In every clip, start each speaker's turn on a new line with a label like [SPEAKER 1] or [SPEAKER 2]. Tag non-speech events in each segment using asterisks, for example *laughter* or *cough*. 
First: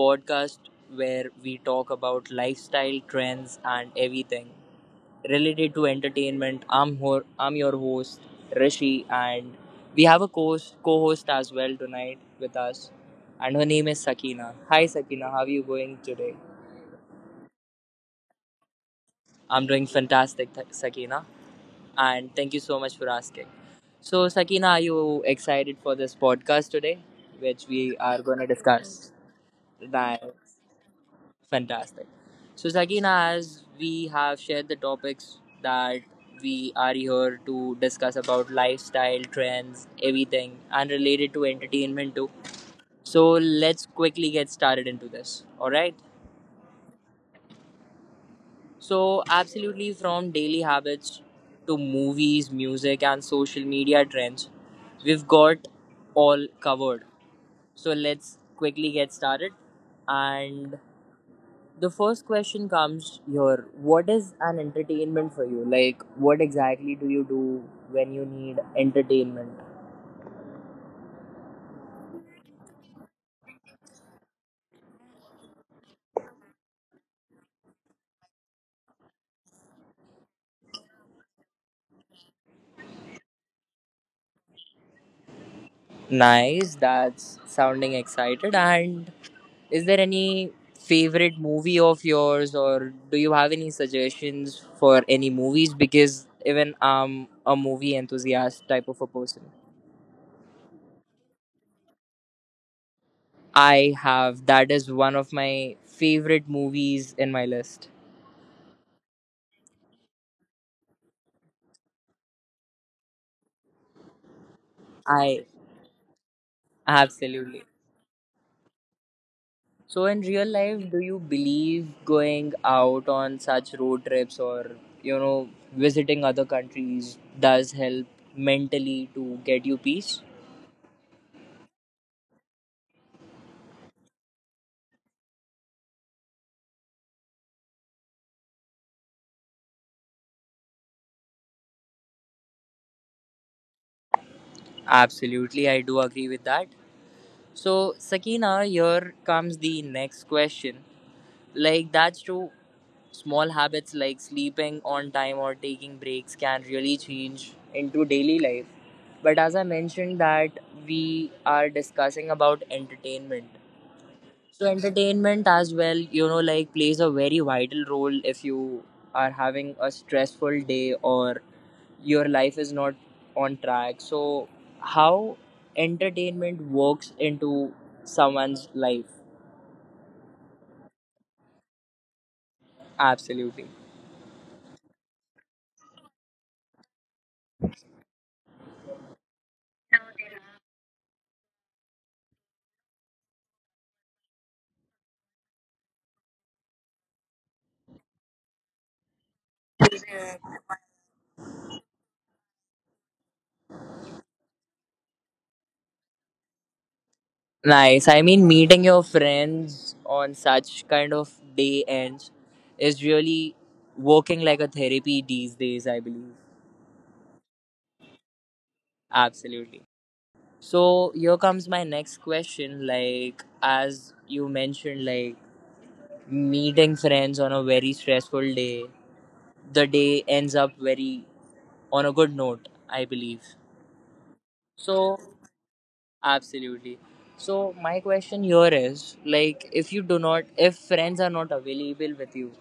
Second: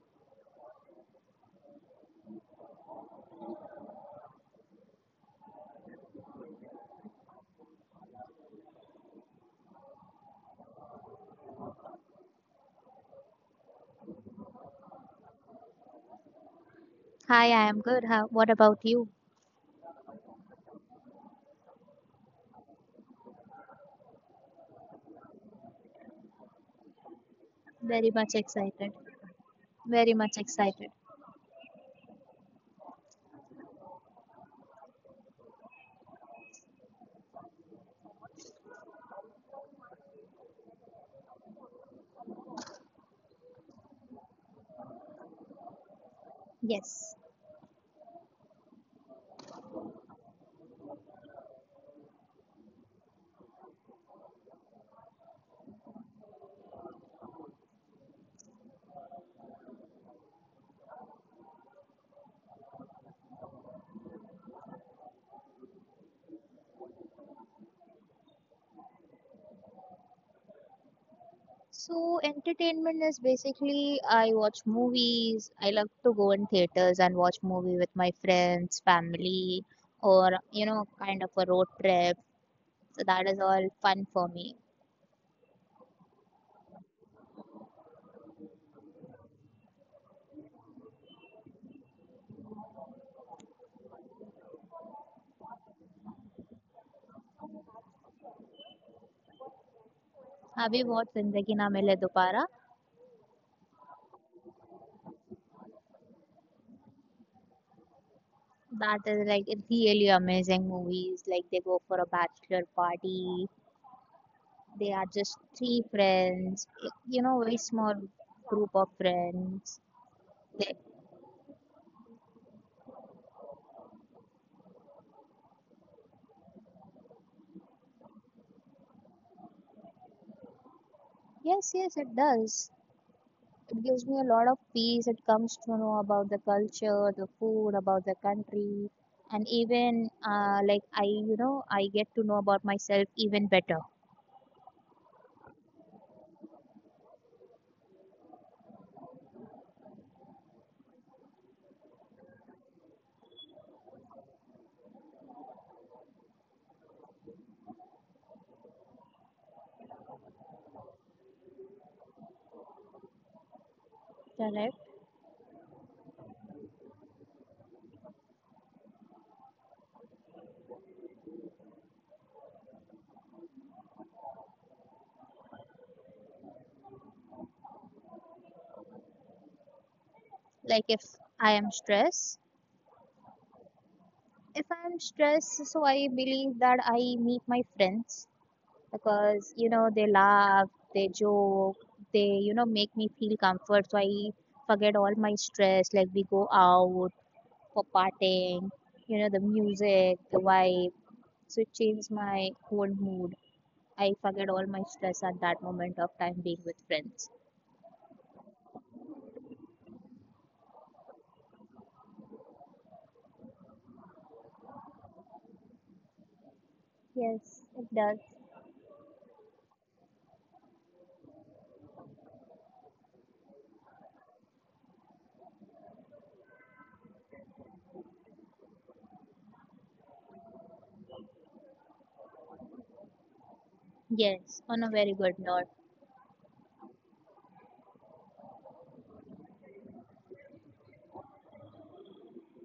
[SPEAKER 1] podcast where we talk about lifestyle trends and everything related to entertainment. I'm your host Rishi, and we have a co-host as well tonight with us, and her name is Sakina. Hi, Sakina. How are you going today?
[SPEAKER 2] Hi, I am good. How, what about you?
[SPEAKER 1] I'm doing fantastic, Sakina, and thank you so much for asking. So, Sakina, are you excited for this podcast today, which we
[SPEAKER 2] Very
[SPEAKER 1] are
[SPEAKER 2] much
[SPEAKER 1] going to
[SPEAKER 2] excited.
[SPEAKER 1] discuss?
[SPEAKER 2] Very much
[SPEAKER 1] That's
[SPEAKER 2] excited.
[SPEAKER 1] fantastic. So, Sakina, as we have shared the topics that we are here to discuss about lifestyle trends, everything, and related to entertainment too. So, let's quickly get started into this. All right.
[SPEAKER 2] Yes.
[SPEAKER 1] So, absolutely, from daily habits to movies, music, and social media trends, we've got all covered. So, let's quickly get started, and the first question comes here: what is an entertainment for you? Like, what exactly do you do when you need entertainment?
[SPEAKER 2] So entertainment is basically I watch movies. I love to go in theaters and watch movie with my friends, family, or you know, kind of a road trip. So that is all fun for me.
[SPEAKER 1] Nice, that's sounding excited. And is there any favorite movie of yours, or do you have any suggestions for any movies, because even I'm a movie enthusiast type of a person?
[SPEAKER 2] Have you watched Zindagi Na Mile Dobara?
[SPEAKER 1] I have. That is one of my favorite movies in my list.
[SPEAKER 2] That is like really amazing movies. Like they go for a bachelor party. They are just
[SPEAKER 1] I.
[SPEAKER 2] three friends, you know, very
[SPEAKER 1] Absolutely.
[SPEAKER 2] small group of friends.
[SPEAKER 1] So in real
[SPEAKER 2] They,
[SPEAKER 1] life, do you believe going out on such road trips, or you know visiting other countries does help mentally to get you peace?
[SPEAKER 2] yes, yes, it does. It gives me a lot of peace. It comes to know about the culture, the food, about the country, and even like I, you know, I get to know about myself even better.
[SPEAKER 1] Absolutely, I do agree with that. So Sakina, here comes the next question. Like, that's true. Small habits like sleeping on time or taking breaks can really change into daily life. But as I mentioned, that we are discussing about entertainment.
[SPEAKER 2] Correct.
[SPEAKER 1] So entertainment as well, like plays a very vital role if you are having a stressful day or your life is not on track. So how entertainment works into someone's life.
[SPEAKER 2] Like if I am stressed,
[SPEAKER 1] Absolutely.
[SPEAKER 2] if I am stressed, so I believe that I meet my friends, because you know they laugh, they joke, they you know make me feel comfort, so I forget all my stress. Like we go out for partying, you know, the music, the vibe, so it changes my whole mood. I forget all my stress at that moment of time being with friends.
[SPEAKER 1] Nice. I mean, meeting your friends on such kind of day ends is really working like a therapy these days, I believe.
[SPEAKER 2] Yes, it does.
[SPEAKER 1] Absolutely. So here comes my next question. Like, as you mentioned, like meeting friends on a very stressful day, the day ends up very on a good note, I believe.
[SPEAKER 2] Yes, on a very
[SPEAKER 1] So
[SPEAKER 2] good note.
[SPEAKER 1] absolutely. So my question here is like if friends are not available with you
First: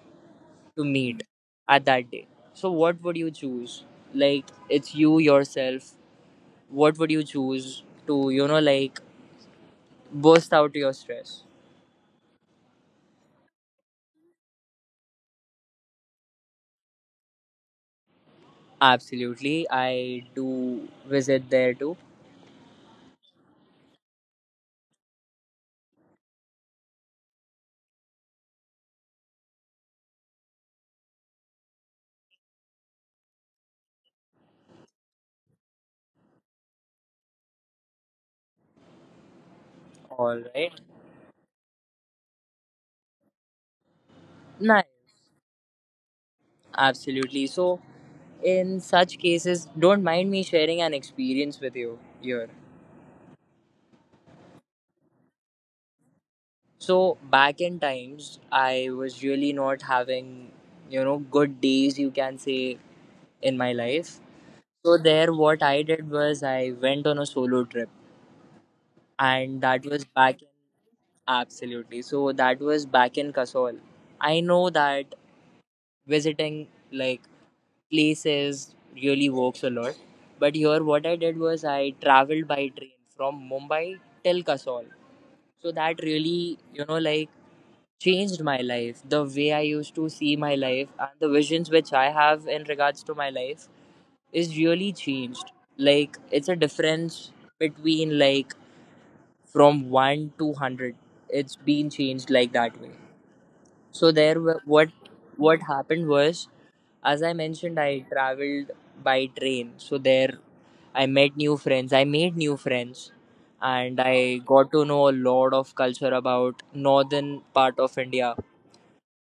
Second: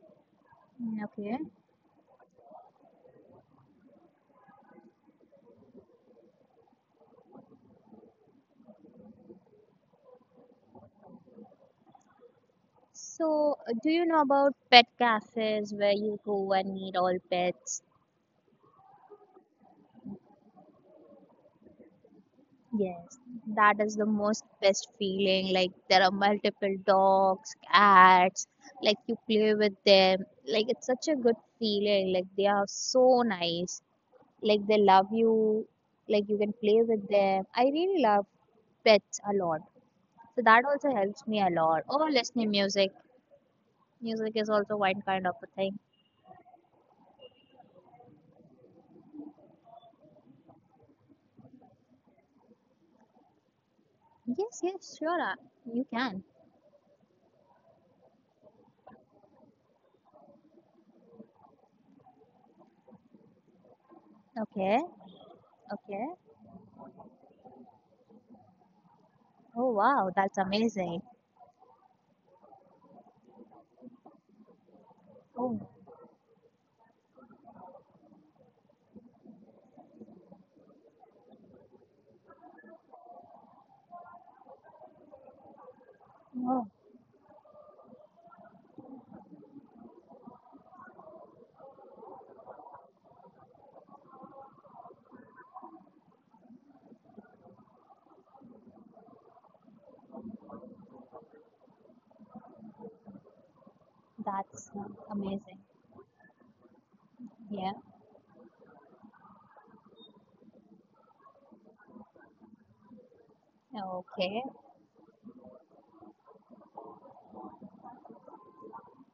[SPEAKER 1] to
[SPEAKER 2] Mm,
[SPEAKER 1] meet
[SPEAKER 2] okay.
[SPEAKER 1] at that day, so what would you choose? Like, it's you yourself, what would you choose to, like burst out your stress?
[SPEAKER 2] So do you know about pet cafes where you go and meet all pets?
[SPEAKER 1] Absolutely. I do visit there too.
[SPEAKER 2] Yes, that is the most best feeling. Like there are multiple dogs, cats, like you play with them. Like it's such a good feeling. Like they are so nice. Like they love you. Like you can play with them. I really love pets a lot. So that also
[SPEAKER 1] All
[SPEAKER 2] helps me a
[SPEAKER 1] right.
[SPEAKER 2] lot. Or listening music. Music is also one kind of a
[SPEAKER 1] Nice.
[SPEAKER 2] thing.
[SPEAKER 1] Absolutely. So, in such cases, don't mind me sharing an experience with you here.
[SPEAKER 2] Yes, yes, sure. You can.
[SPEAKER 1] So, back in times, I was really not having, good days, you can say, in my
[SPEAKER 2] Okay,
[SPEAKER 1] life. So,
[SPEAKER 2] okay.
[SPEAKER 1] there, what I did was I went on a solo trip,
[SPEAKER 2] Oh wow, that's
[SPEAKER 1] and that was
[SPEAKER 2] amazing.
[SPEAKER 1] back in. Absolutely. So that was back in Kasol. I know
[SPEAKER 2] Oh,
[SPEAKER 1] that visiting like places really works a lot. But here, what I did was I traveled by train from Mumbai till Kasol. So that
[SPEAKER 2] oh,
[SPEAKER 1] really, like changed my life. The way I used to see my life and the visions which I have in regards to my life is really changed. Like, it's a difference between like from one to 100. It's been changed like that way. So there, were-
[SPEAKER 2] that's
[SPEAKER 1] what what
[SPEAKER 2] amazing.
[SPEAKER 1] happened was, as I
[SPEAKER 2] Yeah,
[SPEAKER 1] mentioned, I traveled by train, so there I met new friends. I made new friends, and I
[SPEAKER 2] okay.
[SPEAKER 1] got to know a lot of culture about northern part of India,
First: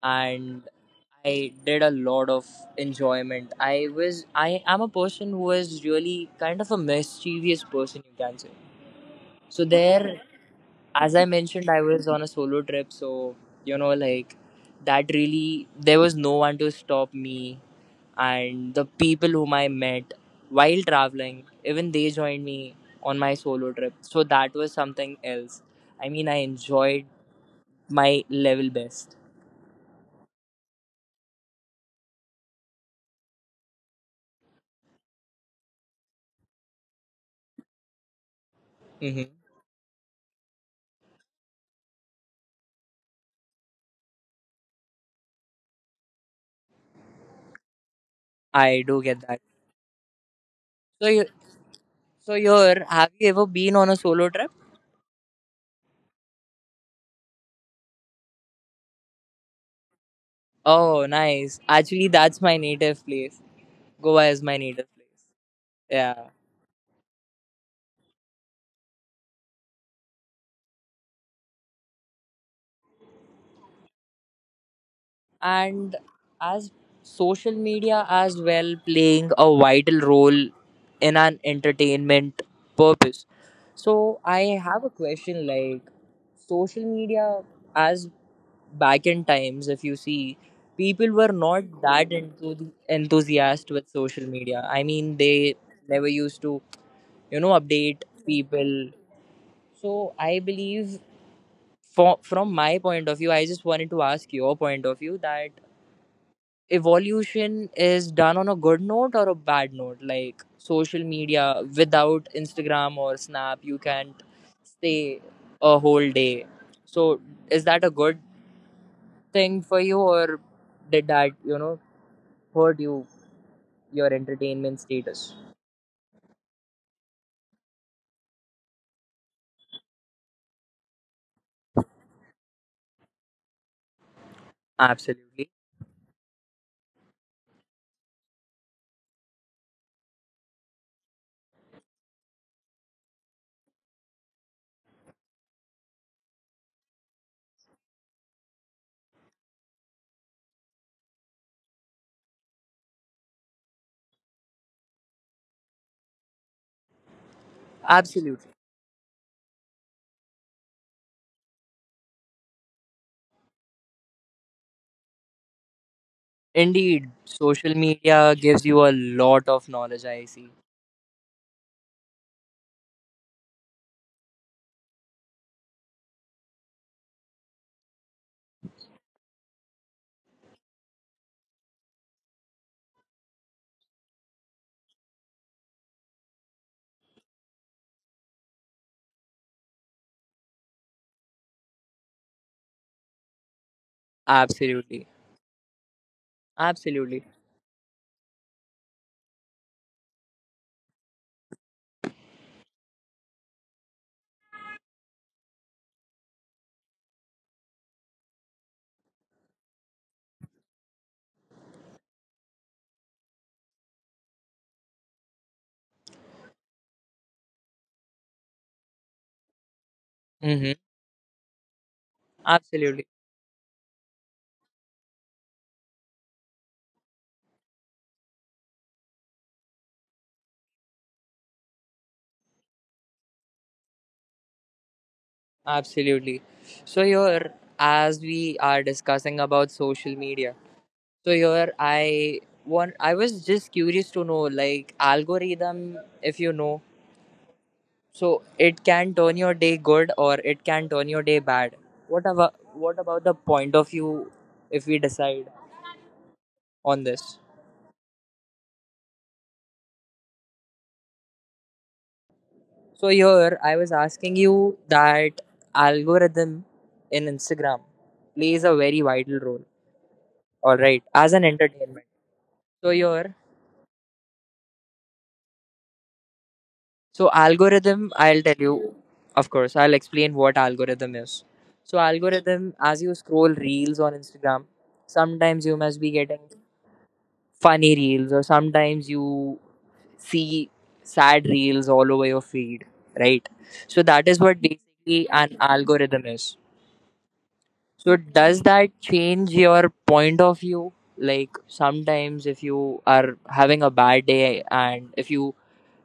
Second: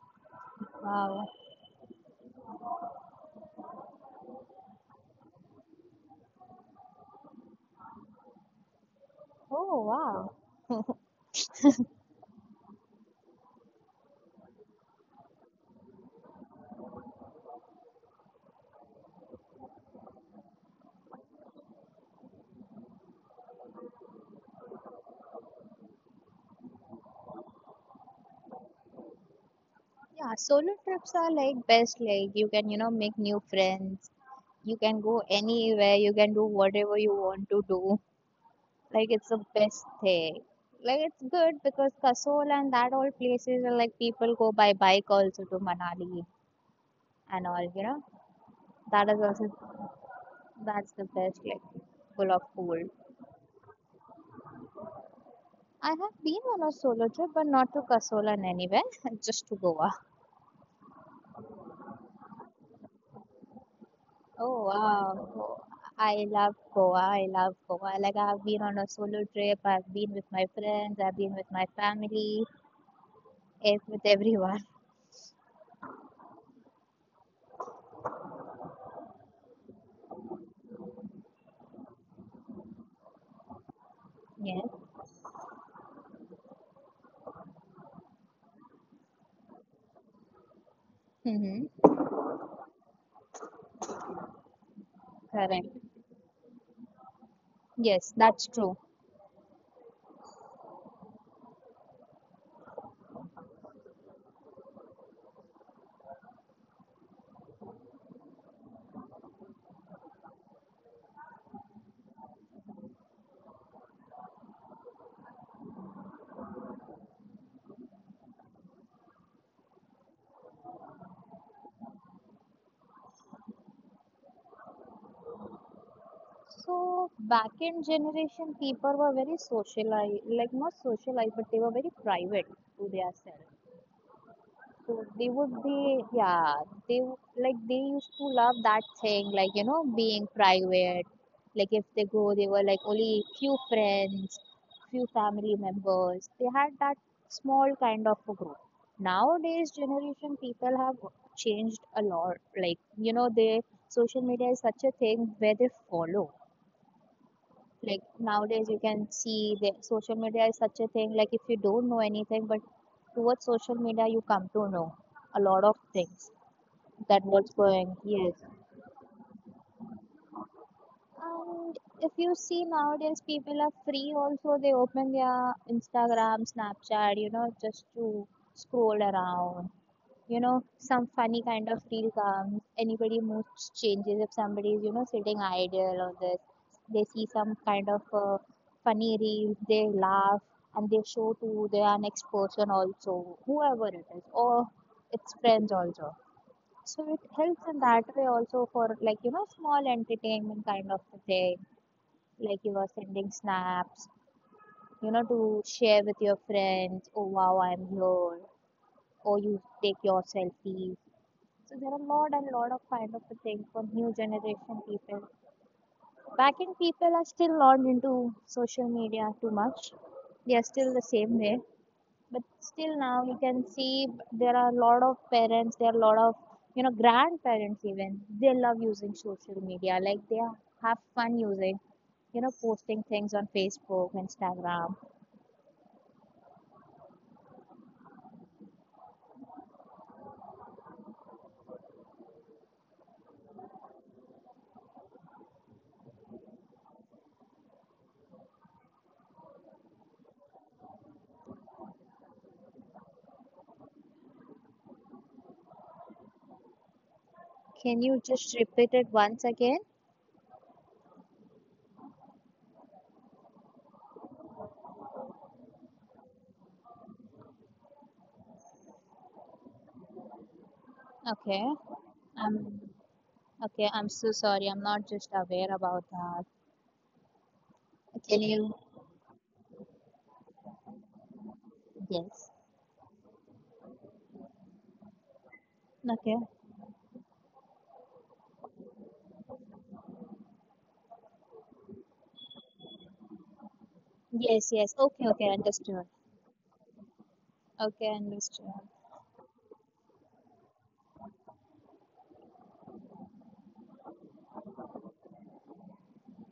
[SPEAKER 1] and
[SPEAKER 2] Wow.
[SPEAKER 1] I did a lot of enjoyment. I am a person who is really kind of a mischievous person, you can say. So
[SPEAKER 2] Oh,
[SPEAKER 1] there,
[SPEAKER 2] wow. *laughs*
[SPEAKER 1] as I mentioned, I was on a solo trip, so like that really there was no one to stop me, and the people whom I met while traveling, even they joined me on my solo trip. So that was something else. I mean, I enjoyed my level best.
[SPEAKER 2] Yeah, solo trips are like best. Like you can, you know, make new friends. You can go anywhere. You can do whatever you want to do. Like it's
[SPEAKER 1] Hmm.
[SPEAKER 2] the best thing. Like it's good because Kasol and that all places are like people go by bike also to Manali and all, you know.
[SPEAKER 1] I
[SPEAKER 2] That
[SPEAKER 1] do
[SPEAKER 2] is
[SPEAKER 1] get
[SPEAKER 2] also,
[SPEAKER 1] that.
[SPEAKER 2] that's the
[SPEAKER 1] So,
[SPEAKER 2] best,
[SPEAKER 1] you,
[SPEAKER 2] like full of
[SPEAKER 1] so
[SPEAKER 2] cool.
[SPEAKER 1] you're Have you ever been on a solo trip?
[SPEAKER 2] I have been on a solo trip but not to Kasol and anywhere, *laughs* just to Goa.
[SPEAKER 1] Oh, nice. Actually, that's my native place. Goa is
[SPEAKER 2] Oh
[SPEAKER 1] my native
[SPEAKER 2] wow.
[SPEAKER 1] place.
[SPEAKER 2] Oh, I
[SPEAKER 1] Yeah.
[SPEAKER 2] love Goa. I love Goa. Like I've been on a solo trip. I've been with my friends. I've been with my family. If with everyone.
[SPEAKER 1] And as social media as well playing a vital role in an entertainment purpose, so
[SPEAKER 2] *laughs*
[SPEAKER 1] I
[SPEAKER 2] Yes.
[SPEAKER 1] have a question. Like social media, as back in times, if you see, people were
[SPEAKER 2] Mm-hmm.
[SPEAKER 1] not that enthusiastic with social media. I mean,
[SPEAKER 2] Correct.
[SPEAKER 1] they never used to,
[SPEAKER 2] Yes,
[SPEAKER 1] update
[SPEAKER 2] that's true.
[SPEAKER 1] people. So I believe, from my point of view, I just wanted to ask your point of view that evolution is done on a good note or a bad note. Like, social media without Instagram or Snap, you can't stay a whole day. So is that a good thing for you, or did that, hurt you, your entertainment status?
[SPEAKER 2] So back in generation, people were very socialized, like not socialized, but they were very private to themselves. So they would
[SPEAKER 1] Absolutely.
[SPEAKER 2] be, yeah, like they used to love that thing, like you know, being private. Like if they go, they were like only few friends, few family members. They had that small kind of a group. Nowadays, generation people have changed a lot. Like you know, they, social media is such a thing where they follow. Like nowadays, you
[SPEAKER 1] Absolutely.
[SPEAKER 2] can see the social media is such a thing. Like if you don't know anything, but towards social media, you come to know a lot of things that
[SPEAKER 1] Indeed,
[SPEAKER 2] what's going.
[SPEAKER 1] social
[SPEAKER 2] Yes.
[SPEAKER 1] media gives you a lot of knowledge, I see.
[SPEAKER 2] And if you see nowadays, people are free also. They open their Instagram, Snapchat, you know, just to scroll around, you know, some funny kind of feel comes. Anybody moods changes if somebody is, you know, sitting idle or this. They see some kind of funny reel, they laugh and they show to their next person also, whoever it is, or its
[SPEAKER 1] Absolutely.
[SPEAKER 2] friends also. So it
[SPEAKER 1] Absolutely.
[SPEAKER 2] helps in that way also for like, you know, small entertainment kind of thing. Like you are sending snaps, you know, to share with your friends, oh wow, I'm here, or you take your selfies, so there are a lot and lot of kind of things for new generation people. Back in, people are still not into social media too much. They are still the
[SPEAKER 1] Mm-hmm.
[SPEAKER 2] same way. But still now you can
[SPEAKER 1] Absolutely.
[SPEAKER 2] see there are a lot of parents, there are a lot of you know grandparents even. They love using social media. Have fun using, you know, posting things on Facebook, Instagram.
[SPEAKER 1] Absolutely. So here, as we are discussing about social media, so here I was just curious to know, like algorithm, if you know. So it can turn your day good or it can turn your day bad. What about the point of view if we decide on
[SPEAKER 2] Can
[SPEAKER 1] this?
[SPEAKER 2] you just repeat it once again?
[SPEAKER 1] So here I was asking you that algorithm in Instagram plays a very vital role. All
[SPEAKER 2] Okay.
[SPEAKER 1] right, as an
[SPEAKER 2] I'm
[SPEAKER 1] entertainment. So
[SPEAKER 2] Okay, I'm
[SPEAKER 1] here
[SPEAKER 2] so sorry. I'm not just aware about that.
[SPEAKER 1] So
[SPEAKER 2] Can
[SPEAKER 1] algorithm,
[SPEAKER 2] you?
[SPEAKER 1] I'll tell you, of course, I'll explain what algorithm is.
[SPEAKER 2] Yes.
[SPEAKER 1] So algorithm, as you scroll reels on Instagram, sometimes you
[SPEAKER 2] Okay.
[SPEAKER 1] must be getting funny reels or sometimes you see sad reels all over your feed, right? So
[SPEAKER 2] Yes,
[SPEAKER 1] that
[SPEAKER 2] yes.
[SPEAKER 1] is what
[SPEAKER 2] Okay, okay,
[SPEAKER 1] basically
[SPEAKER 2] understood.
[SPEAKER 1] an algorithm is.
[SPEAKER 2] Okay,
[SPEAKER 1] So
[SPEAKER 2] understood.
[SPEAKER 1] does that change your point of view? Like, sometimes if you are having a bad day, and if you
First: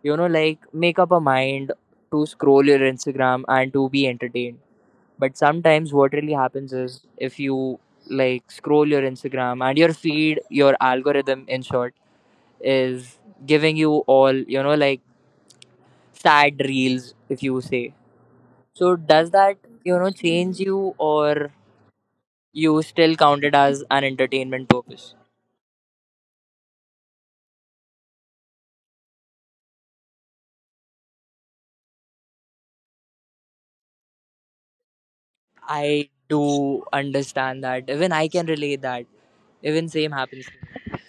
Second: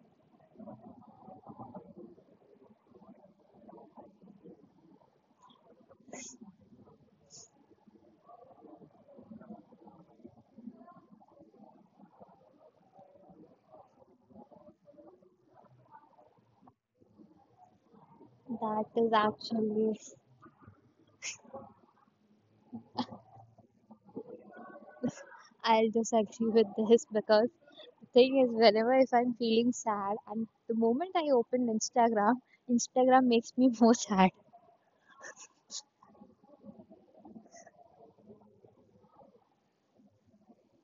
[SPEAKER 1] you know like make up a mind to scroll your Instagram and to be entertained. But sometimes what really happens is if you like scroll your Instagram and your feed, your algorithm in short is giving you all, like sad reels if you say.
[SPEAKER 2] That
[SPEAKER 1] So
[SPEAKER 2] is
[SPEAKER 1] does that,
[SPEAKER 2] actually,
[SPEAKER 1] change you, or you still count it as an entertainment purpose.
[SPEAKER 2] I'll just agree with this *laughs* because the thing is, whenever if I'm feeling sad, and the moment I open Instagram, Instagram makes me *laughs* more sad.
[SPEAKER 1] I do understand that. Even I can relate that. Even same happens to me.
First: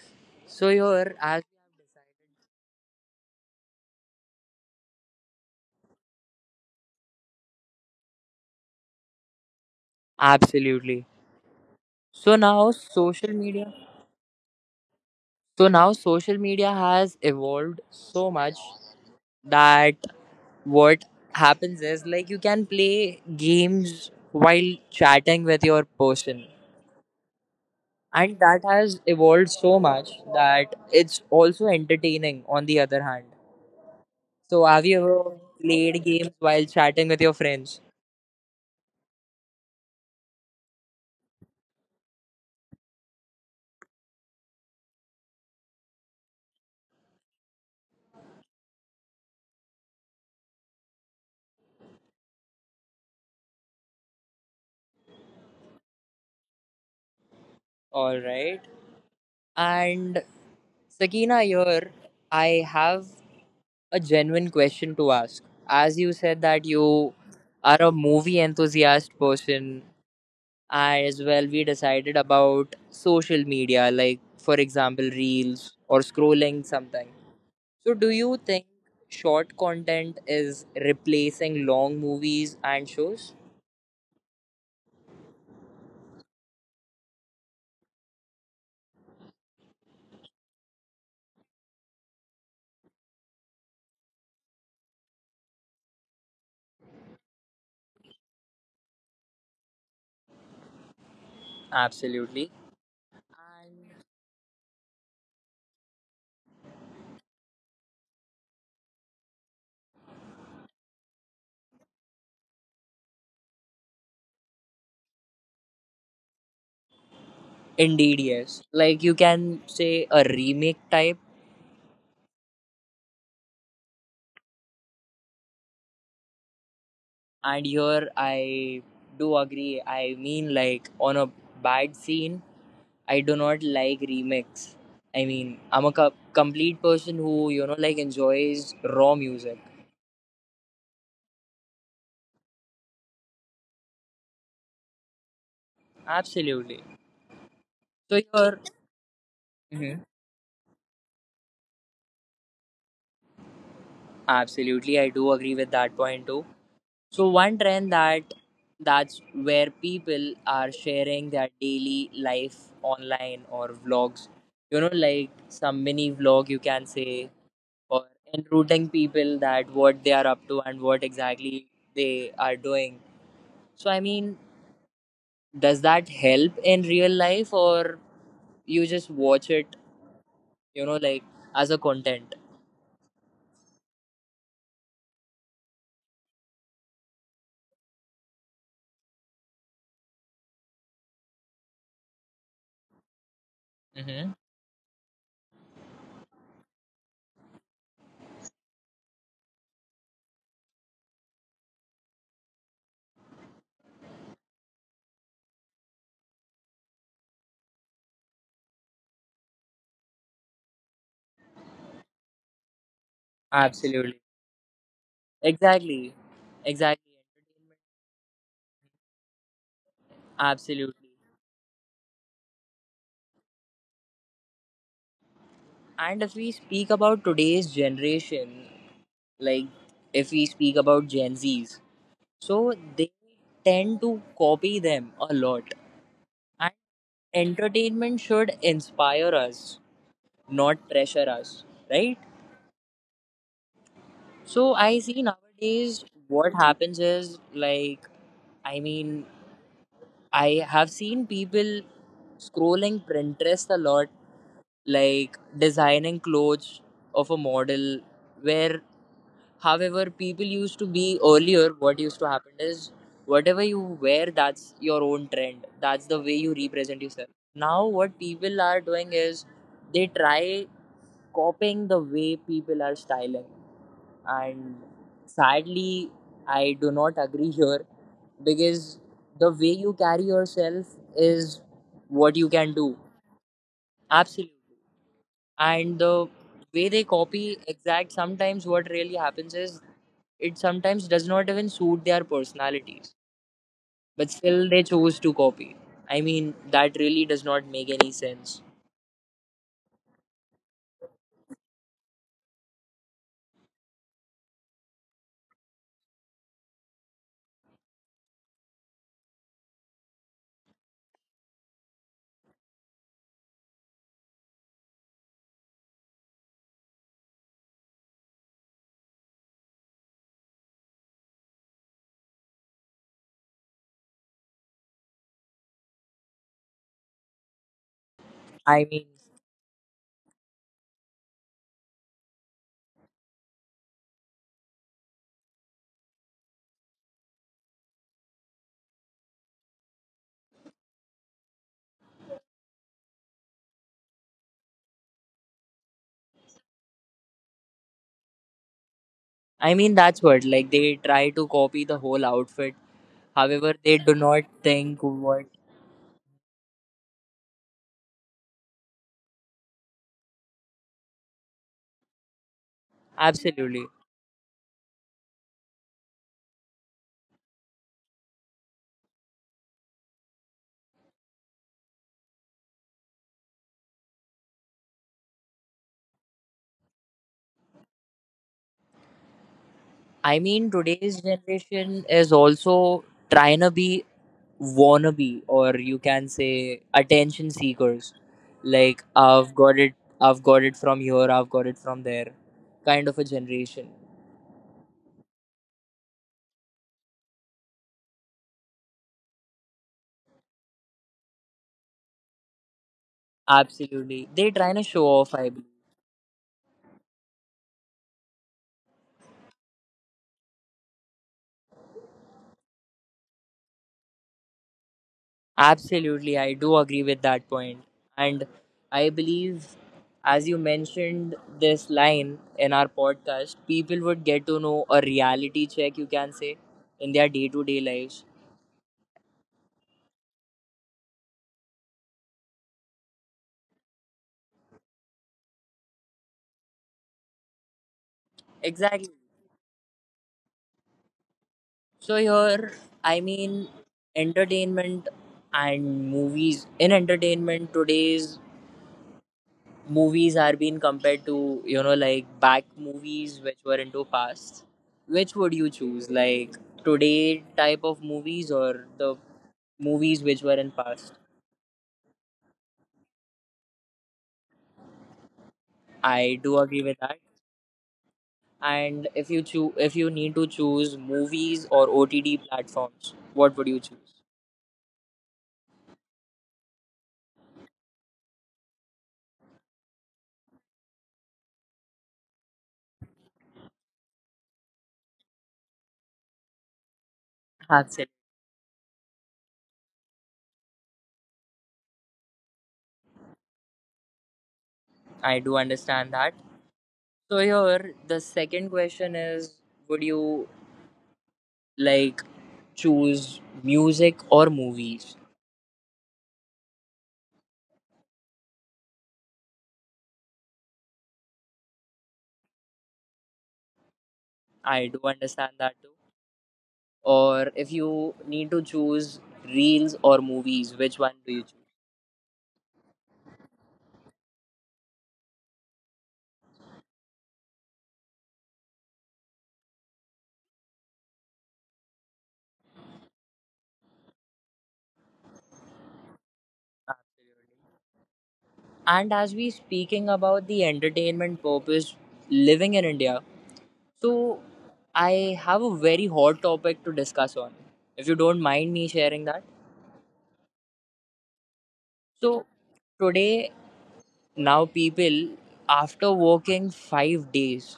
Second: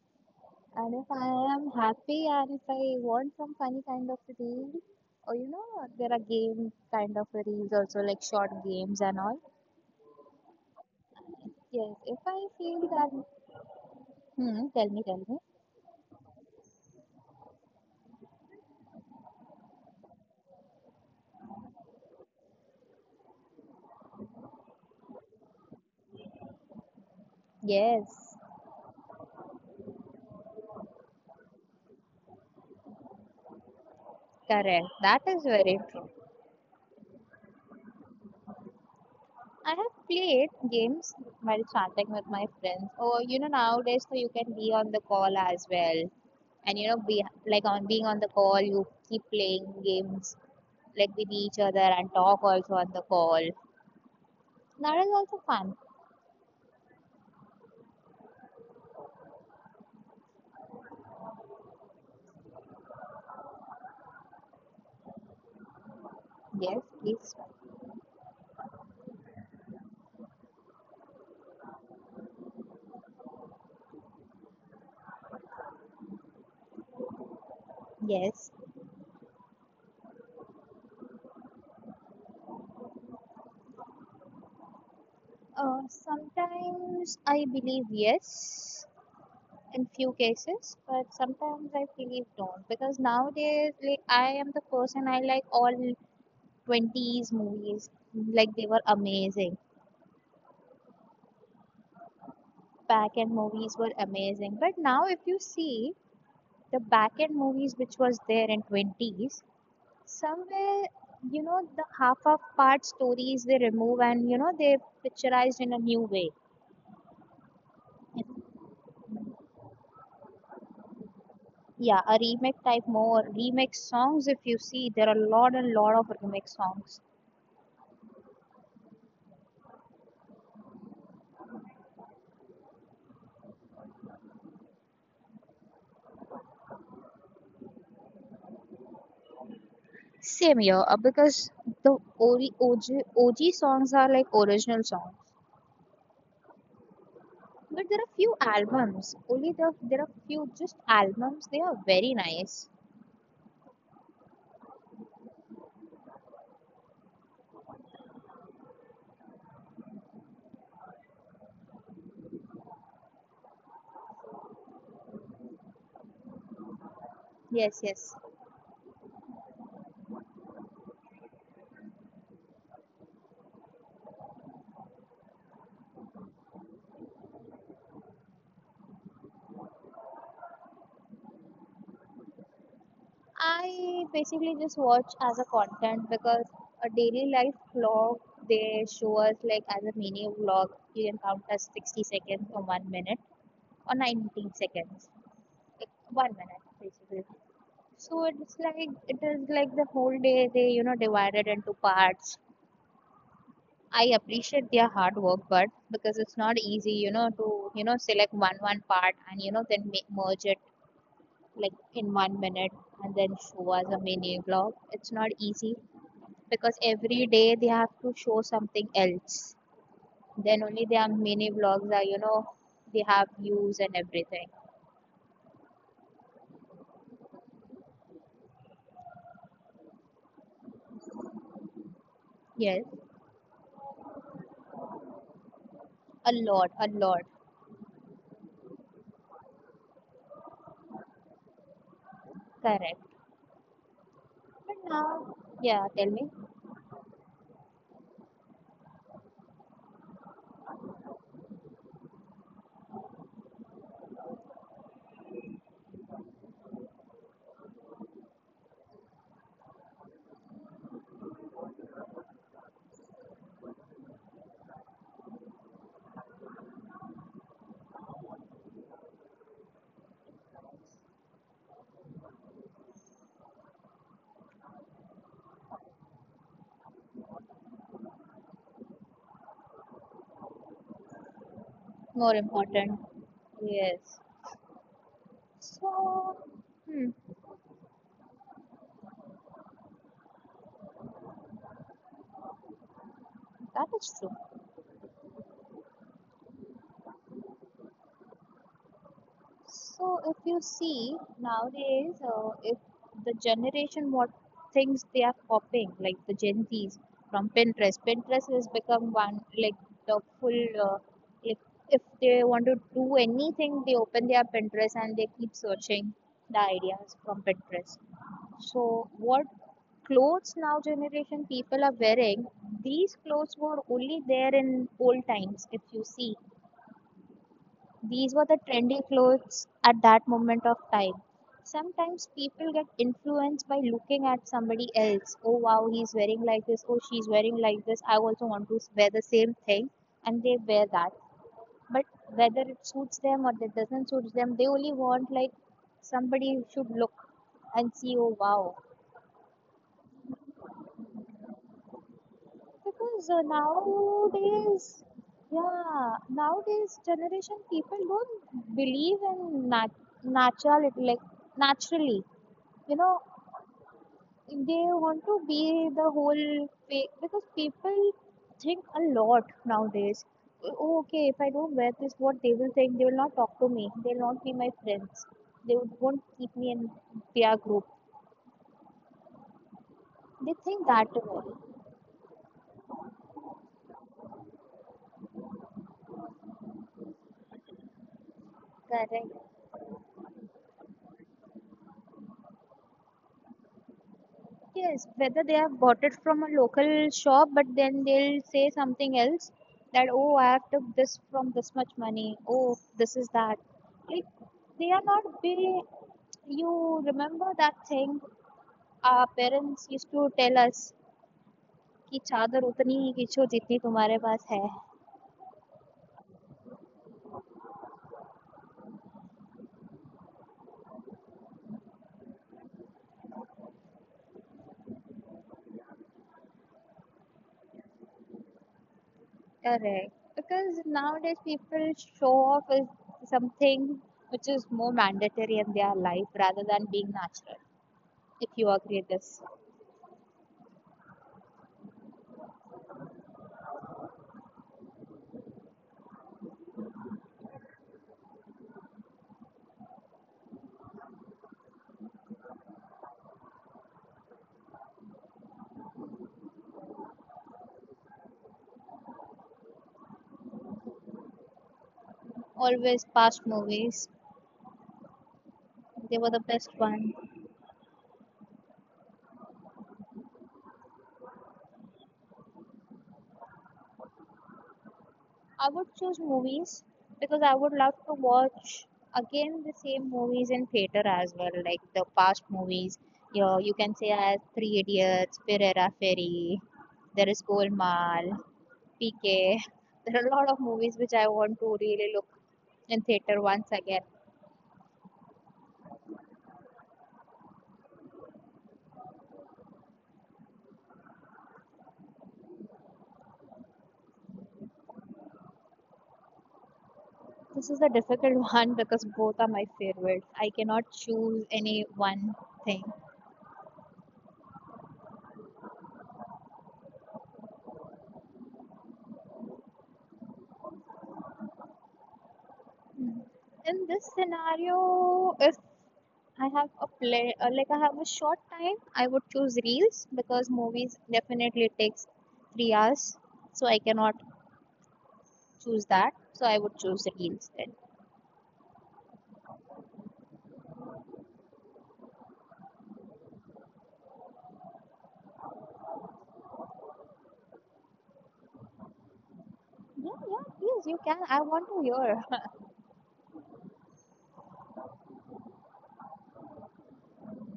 [SPEAKER 1] So
[SPEAKER 2] And if
[SPEAKER 1] here
[SPEAKER 2] I
[SPEAKER 1] as
[SPEAKER 2] am happy and if I want some funny kind of reel, or you know, there are game kind of reels also, like short games and all.
[SPEAKER 1] Absolutely.
[SPEAKER 2] Yes, if
[SPEAKER 1] So
[SPEAKER 2] I
[SPEAKER 1] now
[SPEAKER 2] feel that,
[SPEAKER 1] social media
[SPEAKER 2] hmm, tell me, tell me.
[SPEAKER 1] so now social media has evolved so much that what happens is like you can play games while chatting with your person,
[SPEAKER 2] Yes.
[SPEAKER 1] and that has evolved so much that it's also entertaining on the other hand.
[SPEAKER 2] Correct.
[SPEAKER 1] So,
[SPEAKER 2] That
[SPEAKER 1] have you
[SPEAKER 2] is
[SPEAKER 1] ever
[SPEAKER 2] very true.
[SPEAKER 1] played games while chatting with your friends?
[SPEAKER 2] I have played games while chatting with my friends. Or you know nowadays so you can be on the call as well. And you know be, like on being on the call you keep playing games like with each other and talk also on the call. That is also fun.
[SPEAKER 1] All right. And Sakina, here I have a genuine question to ask. As you said
[SPEAKER 2] Yes,
[SPEAKER 1] that
[SPEAKER 2] please.
[SPEAKER 1] you are a movie enthusiast person, as well, we decided about social media, like for example, reels or scrolling something. So, do
[SPEAKER 2] Yes.
[SPEAKER 1] you think short content is replacing long movies and shows?
[SPEAKER 2] Sometimes I believe yes in few cases, but sometimes I believe don't, because nowadays like I am the person I like all 20s movies, like they were amazing.
[SPEAKER 1] Absolutely.
[SPEAKER 2] Back end movies were amazing, but now if you see the back end movies which was there in 20s somewhere, you know, the half of part stories they remove and you know they picturized in a new way.
[SPEAKER 1] Indeed, yes. Like, you can say a remake type,
[SPEAKER 2] Yeah, a remake type, more remake songs. If you see there are a lot and lot of remake songs.
[SPEAKER 1] and here I do agree. I mean, like on a bad scene, I do not like remix. I mean, I'm a complete person who, like enjoys raw music.
[SPEAKER 2] Same here, because the OG, OG, OG songs are like original songs.
[SPEAKER 1] Absolutely.
[SPEAKER 2] But
[SPEAKER 1] So,
[SPEAKER 2] there are few
[SPEAKER 1] here,
[SPEAKER 2] albums.
[SPEAKER 1] Mhm.
[SPEAKER 2] There are few just albums. They are very nice.
[SPEAKER 1] Absolutely, I do agree with that point too. So one trend, that's where people are sharing their daily life online or vlogs. Like, some mini vlog you can say,
[SPEAKER 2] Yes,
[SPEAKER 1] or
[SPEAKER 2] yes.
[SPEAKER 1] enrouting people that what they are up to and what exactly they are doing. So I mean, does that help in real life, or you just watch it, like as a content?
[SPEAKER 2] I basically just watch as a content because a daily life vlog, they show us like as a mini vlog. You can count as 60 seconds or 1 minute or
[SPEAKER 1] Mm-hmm.
[SPEAKER 2] 19 seconds, like 1 minute basically. So it's like, it is like the whole day they you know divided into parts. I appreciate their hard work, but because it's not easy, you know, to you know select one part and you know then make, merge it like in 1 minute and then show as a
[SPEAKER 1] Absolutely.
[SPEAKER 2] mini vlog. It's not easy
[SPEAKER 1] Exactly.
[SPEAKER 2] because
[SPEAKER 1] Exactly.
[SPEAKER 2] every day they have to show something else. Then only
[SPEAKER 1] Absolutely.
[SPEAKER 2] their mini vlogs are you know, they have views and everything.
[SPEAKER 1] And if we speak about today's generation, like if we speak about Gen Zs, so
[SPEAKER 2] Yes,
[SPEAKER 1] they tend to copy them a lot.
[SPEAKER 2] a
[SPEAKER 1] And
[SPEAKER 2] lot, a lot.
[SPEAKER 1] entertainment should inspire us, not pressure us, right?
[SPEAKER 2] Correct.
[SPEAKER 1] So
[SPEAKER 2] But
[SPEAKER 1] I see
[SPEAKER 2] now, yeah,
[SPEAKER 1] nowadays
[SPEAKER 2] tell me,
[SPEAKER 1] what happens is like, I mean, I have seen people scrolling Pinterest a lot, like designing clothes of a model, where, however, people used to be earlier, what used to happen is whatever you wear, that's your own trend. That's the way you represent yourself. Now, what people are doing is they try copying the way people are styling. And sadly, I do not *laughs* agree here, because the way you carry yourself is what you
[SPEAKER 2] more
[SPEAKER 1] can do.
[SPEAKER 2] important. Yes.
[SPEAKER 1] Absolutely. And the
[SPEAKER 2] So,
[SPEAKER 1] way they
[SPEAKER 2] hmm,
[SPEAKER 1] copy exact, sometimes what really happens is it sometimes does not even suit their personalities,
[SPEAKER 2] that
[SPEAKER 1] but
[SPEAKER 2] is true.
[SPEAKER 1] still they choose to copy. I mean, that really does not make any sense.
[SPEAKER 2] So if you see nowadays, if the generation what things they are copying, like the Gen Zs, from Pinterest, Pinterest has become one like the full like, if they want to do anything, they open their Pinterest and they keep searching the ideas from Pinterest. So what clothes now generation people are wearing, these clothes were only there in old times. If you see, these were the
[SPEAKER 1] i mean
[SPEAKER 2] trendy clothes at that moment of time. Sometimes people get influenced by looking at somebody else. Oh wow, he's wearing like this. Oh, she's wearing like this. I also want to wear the same thing, and they wear that. But whether it suits them or it doesn't suit them, they only want like somebody should look and see. Oh wow,
[SPEAKER 1] i mean that's what, like, they try to copy the whole outfit,
[SPEAKER 2] because
[SPEAKER 1] however they do not think
[SPEAKER 2] nowadays,
[SPEAKER 1] what.
[SPEAKER 2] yeah, nowadays generation people don't believe in natural, like naturally. You know,
[SPEAKER 1] Absolutely.
[SPEAKER 2] they want to be the whole fake because people think a lot nowadays. "Oh, okay, if I don't wear this, what they will think? They will not talk to me. They will not be my friends. They won't keep me in their group.
[SPEAKER 1] I
[SPEAKER 2] They
[SPEAKER 1] mean,
[SPEAKER 2] think that
[SPEAKER 1] today's
[SPEAKER 2] way.
[SPEAKER 1] generation is also trying to be wannabe, or you can say attention seekers. Like,
[SPEAKER 2] Correct.
[SPEAKER 1] I've got it from here, I've got it from there, kind of a generation.
[SPEAKER 2] Yes, whether they have bought it from a local shop, but then they'll say something else that, oh, I have took this from this much money. Oh, this is that. Like,
[SPEAKER 1] Absolutely, they trying to
[SPEAKER 2] they are
[SPEAKER 1] show
[SPEAKER 2] not
[SPEAKER 1] off, I believe.
[SPEAKER 2] very. You remember that thing our parents used to tell us ki chadar उतनी ही खींचो जितनी tumhare pass hai.
[SPEAKER 1] Absolutely, I do agree with that point. And I believe, as you mentioned this line in our podcast, people would get to know a reality check. You can say in their day to day lives.
[SPEAKER 2] Correct. Because nowadays people show off as something which is more mandatory in their life rather than being natural. If you agree with
[SPEAKER 1] Exactly.
[SPEAKER 2] this,
[SPEAKER 1] So here, I mean, entertainment and movies. In entertainment, today's movies are being compared to like back movies which were into past. Which would you choose, like today type of movies or the movies which were in past?
[SPEAKER 2] always past movies. They were the
[SPEAKER 1] I do
[SPEAKER 2] best
[SPEAKER 1] agree with
[SPEAKER 2] one.
[SPEAKER 1] that. And if you choose, if you need to choose movies or OTD platforms, what would you choose?
[SPEAKER 2] I would choose movies because I would love to watch again the same movies in theater as well, like the past movies. You know, you can say as Three Idiots, Pereira Ferry, there is
[SPEAKER 1] Absolutely,
[SPEAKER 2] Golmaal, PK. *laughs* There are a lot of movies which I want to really look in theater once again.
[SPEAKER 1] I do understand that. So here, the second question is, would you like choose music or movies?
[SPEAKER 2] This is a difficult *laughs* one because both are my favorites. I cannot choose any one thing.
[SPEAKER 1] I do understand that too. Or if you need to choose reels or movies, which one do you choose?
[SPEAKER 2] In this scenario, if I have a play, like I have a short time. I would choose reels because movies definitely takes 3 hours, so I cannot choose that. So I would choose reels
[SPEAKER 1] Absolutely.
[SPEAKER 2] then.
[SPEAKER 1] And as we speaking about the entertainment purpose living in India, so I have a very hot topic to discuss on. If you don't mind me sharing that.
[SPEAKER 2] Yeah, yeah, please, you can. I want to hear.
[SPEAKER 1] So today now people, after working 5 days,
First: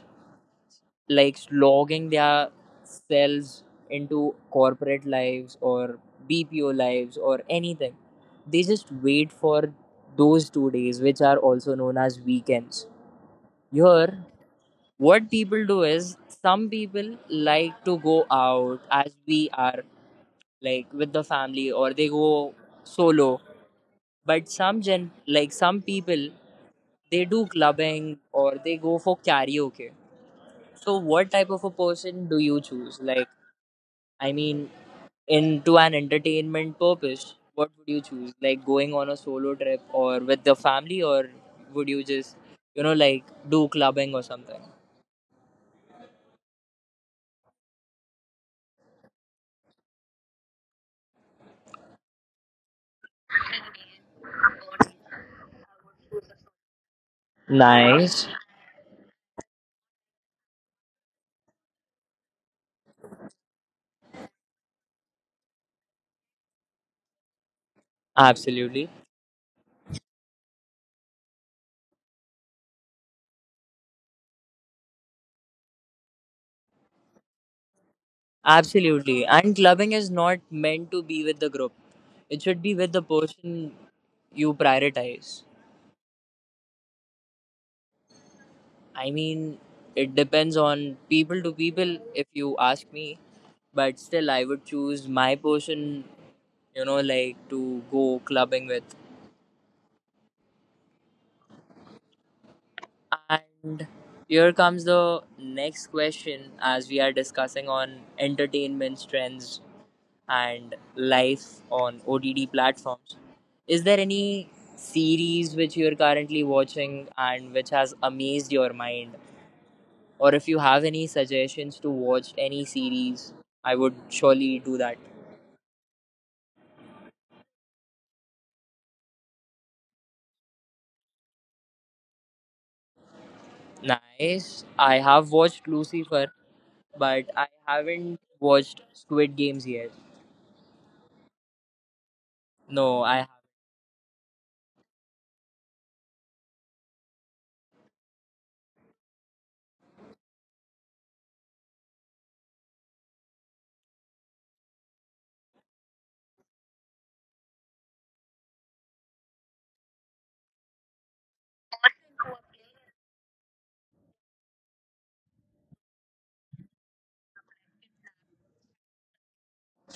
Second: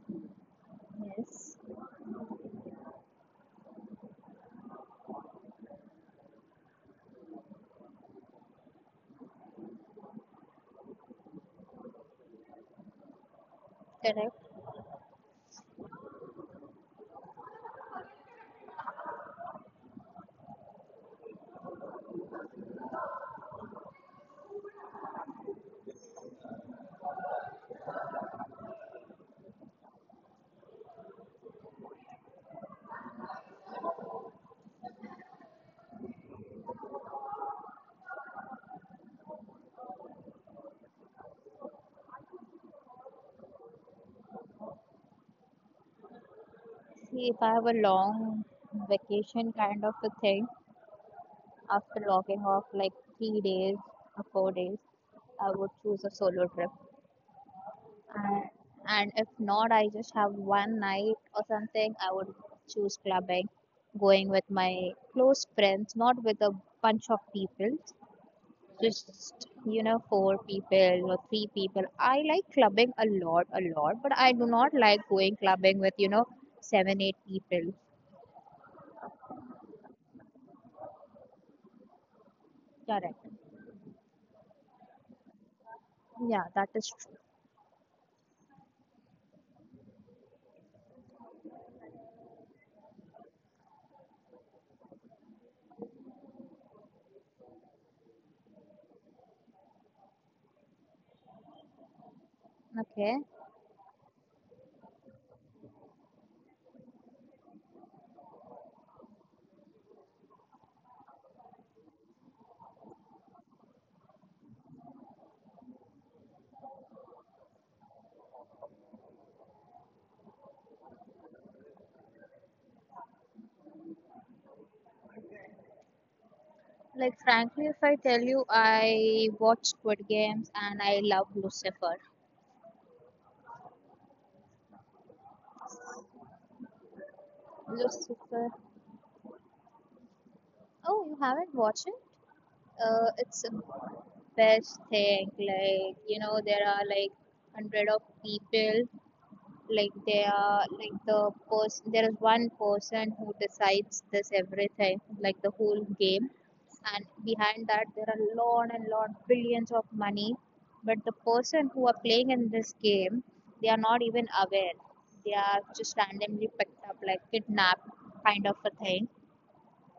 [SPEAKER 2] *laughs*
[SPEAKER 1] like
[SPEAKER 2] Yes,
[SPEAKER 1] slogging their selves into corporate lives or BPO lives or anything, they just wait for those 2 days, which are also known as weekends. Here,
[SPEAKER 2] correct.
[SPEAKER 1] what people do is some people like to go out as we are, like with the family, or they go solo but some gen like some people they do clubbing or they go for karaoke. So what type of a person do you choose? Like I mean into an entertainment purpose, what would you choose? Like going on a solo trip or with the family or would you just like do clubbing or something?
[SPEAKER 2] See, if I have a long vacation kind of a thing after logging off like 3 days or 4 days, I would choose a solo trip.
[SPEAKER 1] Nice.
[SPEAKER 2] And, and if not, I just have one night or something, I would choose clubbing, going with my close friends, not with a bunch of people,
[SPEAKER 1] Absolutely.
[SPEAKER 2] just, you know, four people or three people. I like clubbing a lot, but I do not like going clubbing with, you know, seven, eight people.
[SPEAKER 1] Absolutely. And clubbing is not meant to be with the group. It should be with the
[SPEAKER 2] Correct.
[SPEAKER 1] person you prioritize.
[SPEAKER 2] Yeah, that is true.
[SPEAKER 1] I mean, it depends on people to people if you ask me, but still, I would choose my person, you know, like to go clubbing with.
[SPEAKER 2] Okay.
[SPEAKER 1] And here comes the next question as we are discussing on entertainment trends and life on ODD platforms. Is there any series which you're currently watching and which has amazed your mind? Or if you have any suggestions to watch any series, I would surely do that.
[SPEAKER 2] Like, frankly, if I tell you, I watch Squid Games and I love Lucifer.
[SPEAKER 1] Nice. I have watched Lucifer, but I haven't
[SPEAKER 2] Lucifer.
[SPEAKER 1] watched Squid Games yet.
[SPEAKER 2] Oh, you haven't watched it?
[SPEAKER 1] No, I have.
[SPEAKER 2] It's a best thing. Like you know, there are like hundred of people. Like they are like the person. There is one person who decides this everything, like the whole game. And behind that, there are lot and lot billions of money. But the person who are playing in this game, they are not even aware. They are just randomly picked up, like kidnapped, kind of a thing.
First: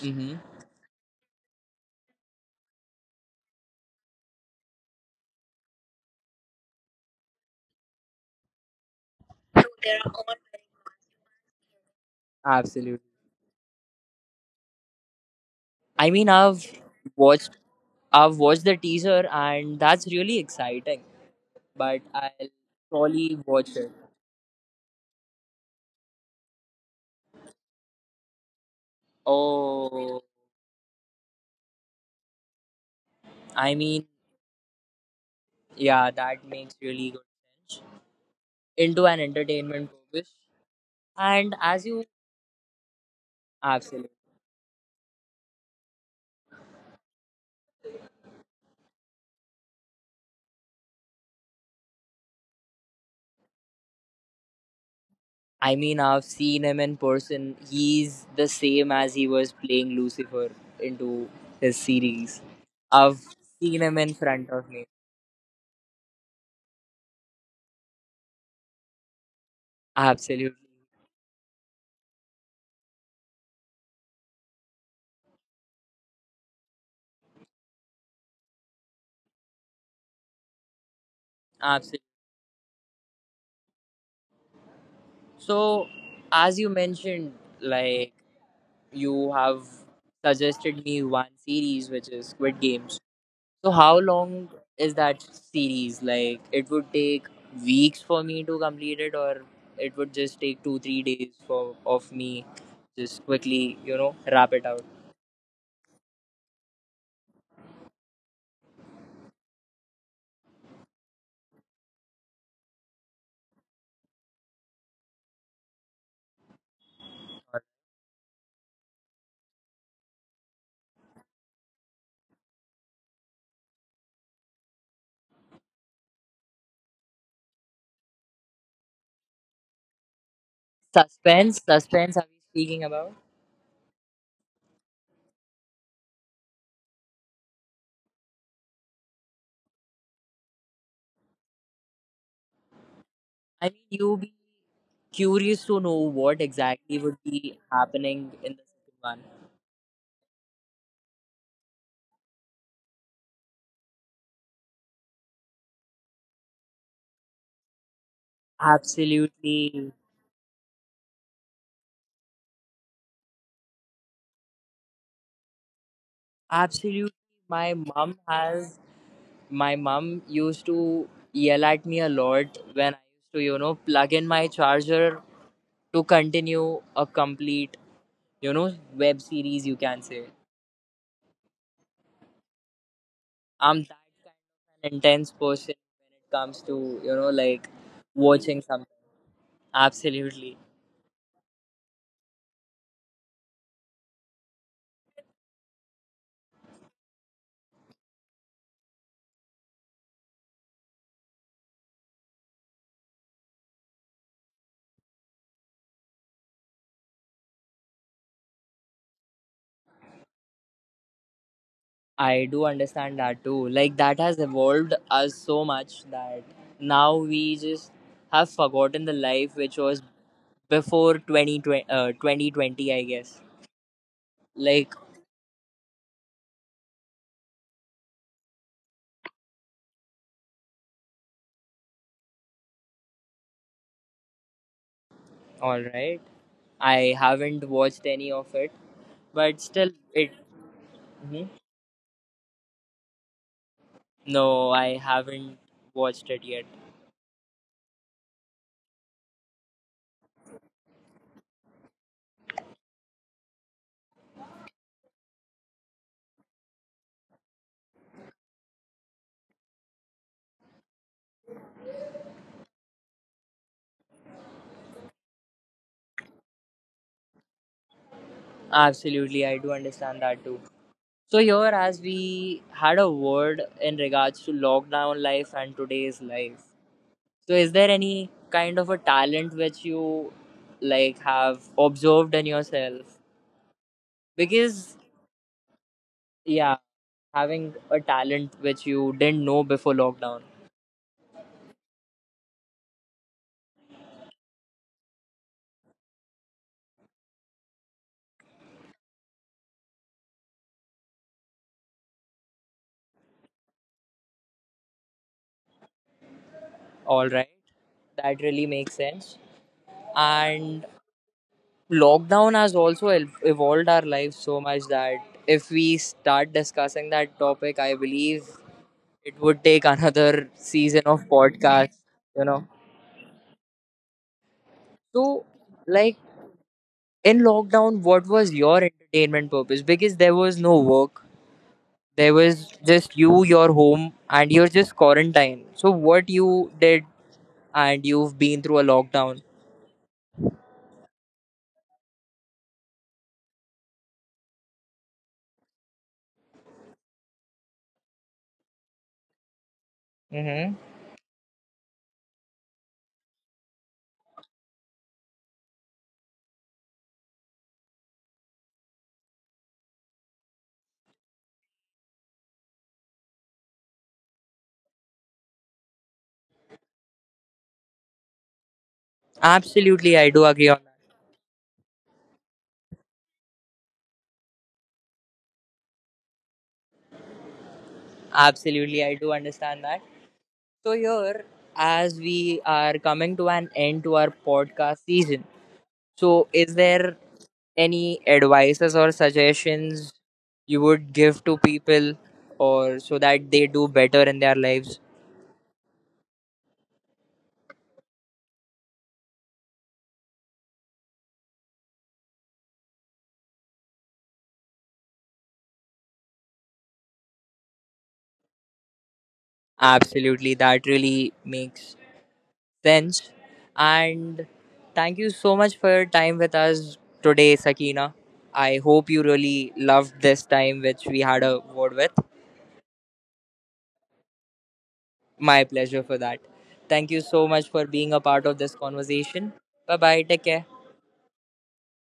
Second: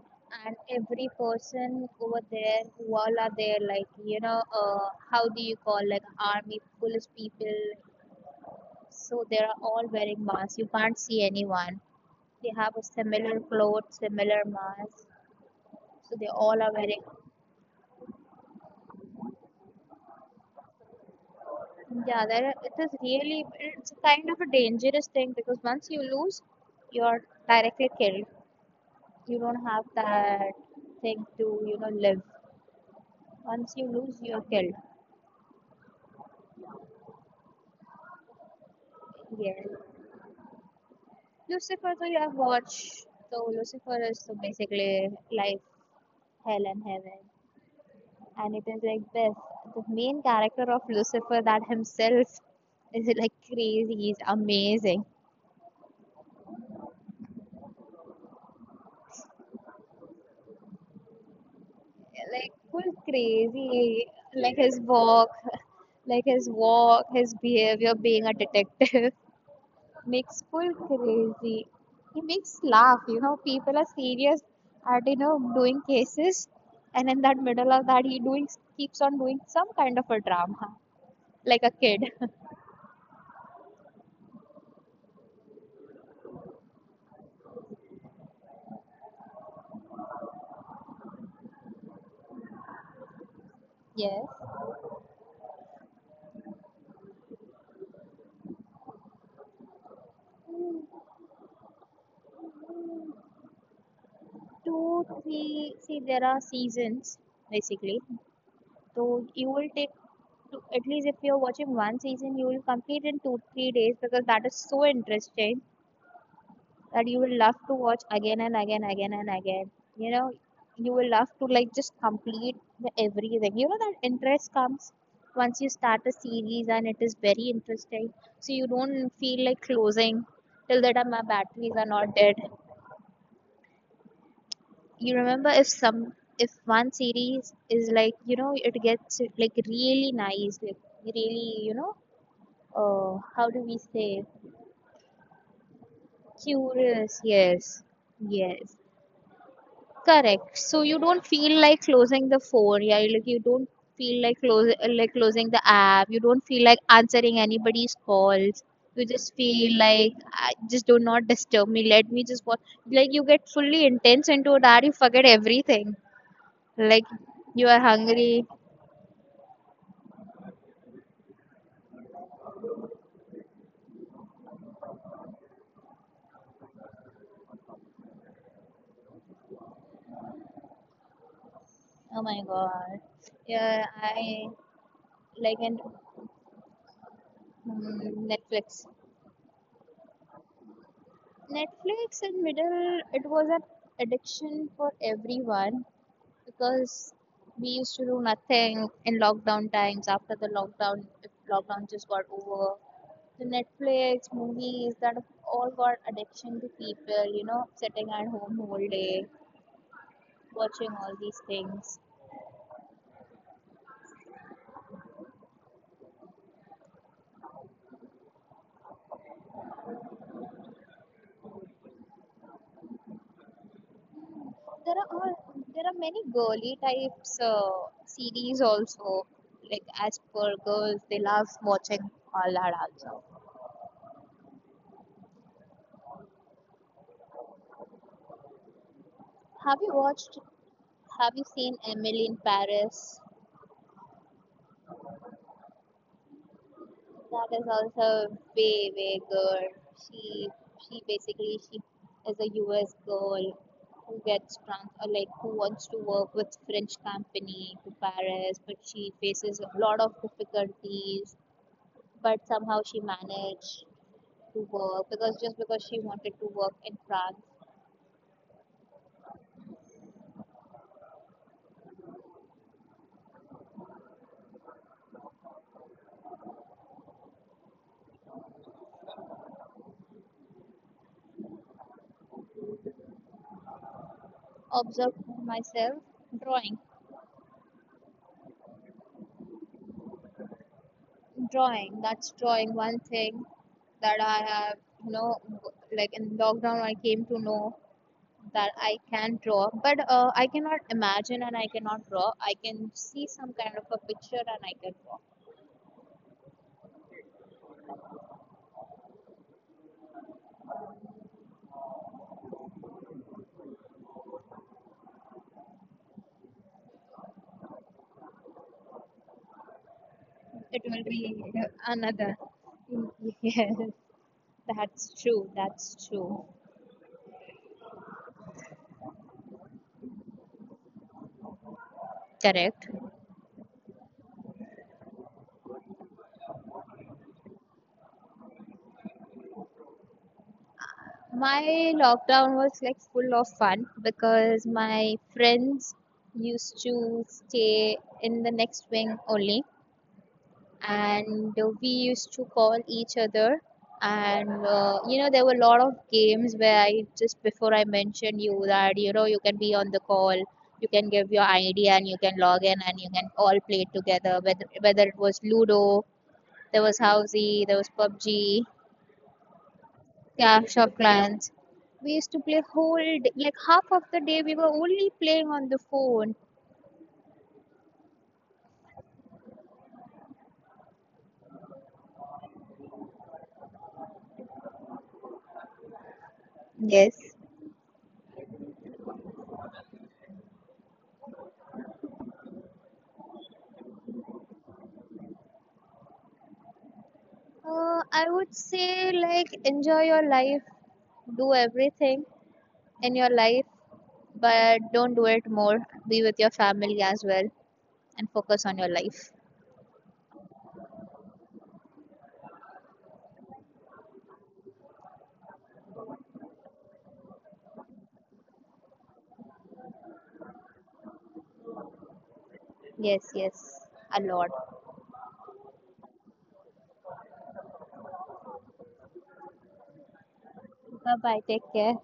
[SPEAKER 1] Mm-hmm.
[SPEAKER 2] And every person over there who all are there, like you know, how do you call, like army police people, so they are all wearing masks, you can't see anyone. They have a
[SPEAKER 1] Absolutely.
[SPEAKER 2] similar clothes, similar masks.
[SPEAKER 1] I
[SPEAKER 2] So they
[SPEAKER 1] mean,
[SPEAKER 2] all are wearing,
[SPEAKER 1] watched, I've watched the teaser, and that's really exciting. But I'll
[SPEAKER 2] yeah, it is
[SPEAKER 1] probably
[SPEAKER 2] really,
[SPEAKER 1] watch it.
[SPEAKER 2] it's kind of a dangerous thing because once you lose, you're directly killed. You don't have
[SPEAKER 1] Oh,
[SPEAKER 2] that thing to, you know, live.
[SPEAKER 1] I
[SPEAKER 2] Once you
[SPEAKER 1] mean,
[SPEAKER 2] lose, you're killed.
[SPEAKER 1] yeah, that makes really good sense into an
[SPEAKER 2] Yeah.
[SPEAKER 1] entertainment purpose. And as
[SPEAKER 2] Lucifer,
[SPEAKER 1] you
[SPEAKER 2] so you have watched. So Lucifer
[SPEAKER 1] absolutely
[SPEAKER 2] is so basically like hell and heaven, and it is like this. The main character of Lucifer, that himself is like crazy. He's amazing,
[SPEAKER 1] I mean, I've seen him in person. He's the same as he was playing Lucifer into his series.
[SPEAKER 2] like full
[SPEAKER 1] I've seen him
[SPEAKER 2] crazy.
[SPEAKER 1] in front
[SPEAKER 2] Like
[SPEAKER 1] of
[SPEAKER 2] his
[SPEAKER 1] me.
[SPEAKER 2] walk, like his walk, his behavior, being a detective. *laughs* Makes
[SPEAKER 1] Absolutely.
[SPEAKER 2] full crazy. He makes laugh. You know, people are serious at, you know, doing cases, and in that middle of that, he doing keeps on doing some kind of a drama, *laughs* like a
[SPEAKER 1] Absolutely.
[SPEAKER 2] kid. *laughs*
[SPEAKER 1] So, as you mentioned, like, you have suggested me one series, which is Squid Games. So, how
[SPEAKER 2] Yes.
[SPEAKER 1] long is that series? Like, it would take weeks for me to complete it, or it would just take two, three
[SPEAKER 2] Mm,
[SPEAKER 1] days for of me just quickly, you know, wrap it out.
[SPEAKER 2] two, three. See, there are seasons basically. So you will take to, at least if you're watching one season, you will complete in two, 3 days because that is so interesting, that you will love to watch again and again, again and again. You know, you will love to like just complete the everything. You know that interest comes once you start a series and it is very interesting. So you don't feel like closing till the time my batteries
[SPEAKER 1] Suspense,
[SPEAKER 2] are not
[SPEAKER 1] suspense
[SPEAKER 2] dead.
[SPEAKER 1] are we speaking about?
[SPEAKER 2] You remember if some, if one series is like, you know, it gets like really nice, like really, you know, how do
[SPEAKER 1] I
[SPEAKER 2] we
[SPEAKER 1] mean, you
[SPEAKER 2] say,
[SPEAKER 1] be curious to know what exactly would
[SPEAKER 2] curious?
[SPEAKER 1] be
[SPEAKER 2] Yes,
[SPEAKER 1] happening in the
[SPEAKER 2] yes.
[SPEAKER 1] second one.
[SPEAKER 2] Correct. So you don't feel like closing the phone. Yeah, like you don't feel like close like closing the app. You don't feel like answering anybody's calls. You just feel
[SPEAKER 1] Absolutely,
[SPEAKER 2] like, "Ah, just do not disturb me. Let me just watch." Like you get fully intense into that. You forget everything.
[SPEAKER 1] absolutely.
[SPEAKER 2] Like you
[SPEAKER 1] My
[SPEAKER 2] are
[SPEAKER 1] mom
[SPEAKER 2] hungry.
[SPEAKER 1] has, my mom used to yell at me a lot when I used to, you know, plug in my charger to continue a complete, you know, web series, you can say.
[SPEAKER 2] Oh my god.
[SPEAKER 1] I'm
[SPEAKER 2] Yeah,
[SPEAKER 1] that kind
[SPEAKER 2] I
[SPEAKER 1] of an intense
[SPEAKER 2] like
[SPEAKER 1] person
[SPEAKER 2] and
[SPEAKER 1] when it comes to, you know, like
[SPEAKER 2] mm,
[SPEAKER 1] watching
[SPEAKER 2] Netflix.
[SPEAKER 1] something. Absolutely.
[SPEAKER 2] Netflix in middle, it was an addiction for everyone because we used to do nothing in lockdown times. After the lockdown, if lockdown just got over, the Netflix movies, that all got addiction to people, you know, sitting at home whole day watching all these things.
[SPEAKER 1] I do understand that too. Like that has evolved us so much that now we just have forgotten the life which was before 2020 I guess. Like,
[SPEAKER 2] there are all- there are many girly types series also, like as per girls they love watching all that also.
[SPEAKER 1] alright, I haven't watched any of it, but
[SPEAKER 2] have
[SPEAKER 1] still,
[SPEAKER 2] you
[SPEAKER 1] it.
[SPEAKER 2] watched have you
[SPEAKER 1] Mhm.
[SPEAKER 2] seen Emily in Paris?
[SPEAKER 1] No, I haven't watched it yet.
[SPEAKER 2] That is also way way good. She she basically she is a US girl who gets trans, or like who wants to work with French company to Paris, but she faces a lot of difficulties. But somehow she managed to work because just because she wanted to work in France.
[SPEAKER 1] Absolutely, I do understand that too. So, here, as we had a word in regards to lockdown life and today's life, so is there any kind of a talent which you like have observed in yourself? Because
[SPEAKER 2] Observe myself
[SPEAKER 1] yeah,
[SPEAKER 2] drawing,
[SPEAKER 1] having a talent which you didn't know before lockdown.
[SPEAKER 2] drawing. That's drawing one thing that I have, you know, like in lockdown I came to know that I can draw, but I cannot imagine and I cannot draw. I can see some kind of a picture and I can draw.
[SPEAKER 1] All right. That really makes sense. And lockdown has also evolved our lives so much that if we start discussing that topic, I believe it would take *laughs* another
[SPEAKER 2] It
[SPEAKER 1] season
[SPEAKER 2] will
[SPEAKER 1] of
[SPEAKER 2] be
[SPEAKER 1] podcast,
[SPEAKER 2] another.
[SPEAKER 1] you know.
[SPEAKER 2] *laughs* Yes, that's
[SPEAKER 1] So
[SPEAKER 2] true. That's
[SPEAKER 1] like
[SPEAKER 2] true.
[SPEAKER 1] in lockdown what was your entertainment purpose because there was no work there was
[SPEAKER 2] Correct.
[SPEAKER 1] just you your home and you're just quarantined so what you did and you've been through a lockdown.
[SPEAKER 2] My lockdown was like full of fun because my friends used to stay in the next wing only,
[SPEAKER 1] Mm-hmm.
[SPEAKER 2] and we used to call each other, and you know there were a lot of games where I just before I mentioned you that you know you can be on the call, you can give your id and you can log in and you can all play together, whether it was ludo, there was housey, there was pubg,
[SPEAKER 1] Absolutely, I do agree
[SPEAKER 2] clash
[SPEAKER 1] on
[SPEAKER 2] of
[SPEAKER 1] that.
[SPEAKER 2] clans. We used to play whole day, like half of the day we were only playing on the phone.
[SPEAKER 1] Absolutely, I do understand that. So here, as we are coming to an end to our podcast season, so is there
[SPEAKER 2] Yes.
[SPEAKER 1] any advices or suggestions you would give to people or so that they do better in their lives?
[SPEAKER 2] I would say like enjoy your life, do everything, in your life, but don't do it more. Be with your family as well and focus on your life.
[SPEAKER 1] Absolutely, that really makes sense. And thank you so much for your time with us today, Sakina. I hope you really loved this time, which we had a word with.
[SPEAKER 2] Yes, yes, a lot.
[SPEAKER 1] My pleasure for that. Thank you so much for being a part of this conversation. Bye bye. Take care.
[SPEAKER 2] Bye bye. Take care.